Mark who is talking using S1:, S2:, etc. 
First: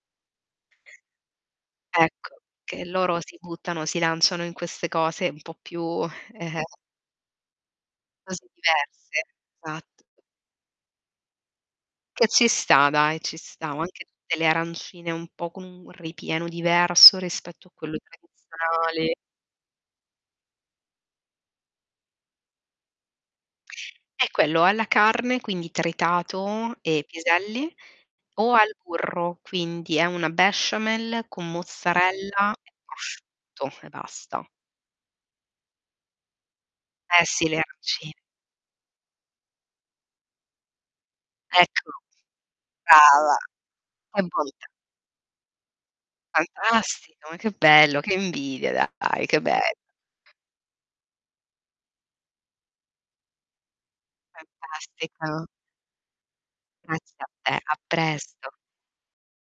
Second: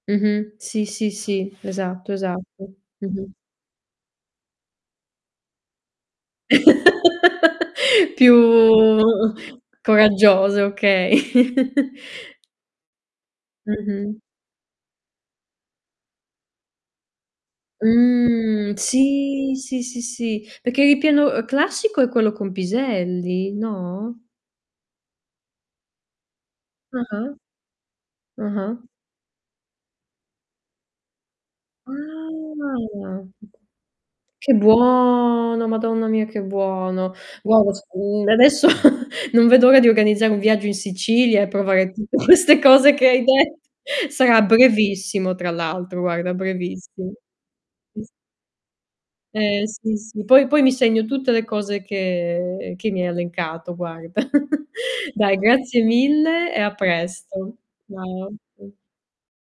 S1: Mh-mh. Sì, sì, sì, esatto,
S2: Ecco,
S1: esatto.
S2: che loro
S1: Mh-mh.
S2: si buttano si lanciano in queste cose un po' più eh, eh.
S1: Più
S2: cose diverse. Satt
S1: coraggioso, okay.
S2: Che ci sta dai, ci sta. Anche
S1: Mh-mh.
S2: tutte le arancine un po' con un ripieno diverso rispetto a quello
S1: Mh,
S2: tradizionale.
S1: sì, sì, sì, sì, perché il ripieno classico è quello con piselli, no?
S2: È quello. Alla carne, quindi tritato e
S1: Ah-ah.
S2: piselli, o al
S1: Ah-ah.
S2: burro, quindi è una besciamella con mozzarella e
S1: Ah!
S2: prosciutto, e basta.
S1: Che buono, madonna mia, che buono.
S2: Eh, sì le aranci
S1: [unintelligible] Adesso non vedo l'ora di organizzare un viaggio in Sicilia e
S2: Ecco.
S1: provare tutte queste cose che hai
S2: Brava.
S1: detto. Sarà
S2: [unintelligible]
S1: brevissimo, tra l'altro, guarda, brevissimo.
S2: Fantastico! Ma che bello,
S1: [unintelligible]
S2: che invidia, dai, che be
S1: Eh, sì, sì. Poi poi mi segno tutte le cose che che mi hai elencato guarda. Dai
S2: Fantastico.
S1: grazie mille e a
S2: Grazie a te,
S1: presto.
S2: a presto.
S1: [unintelligible]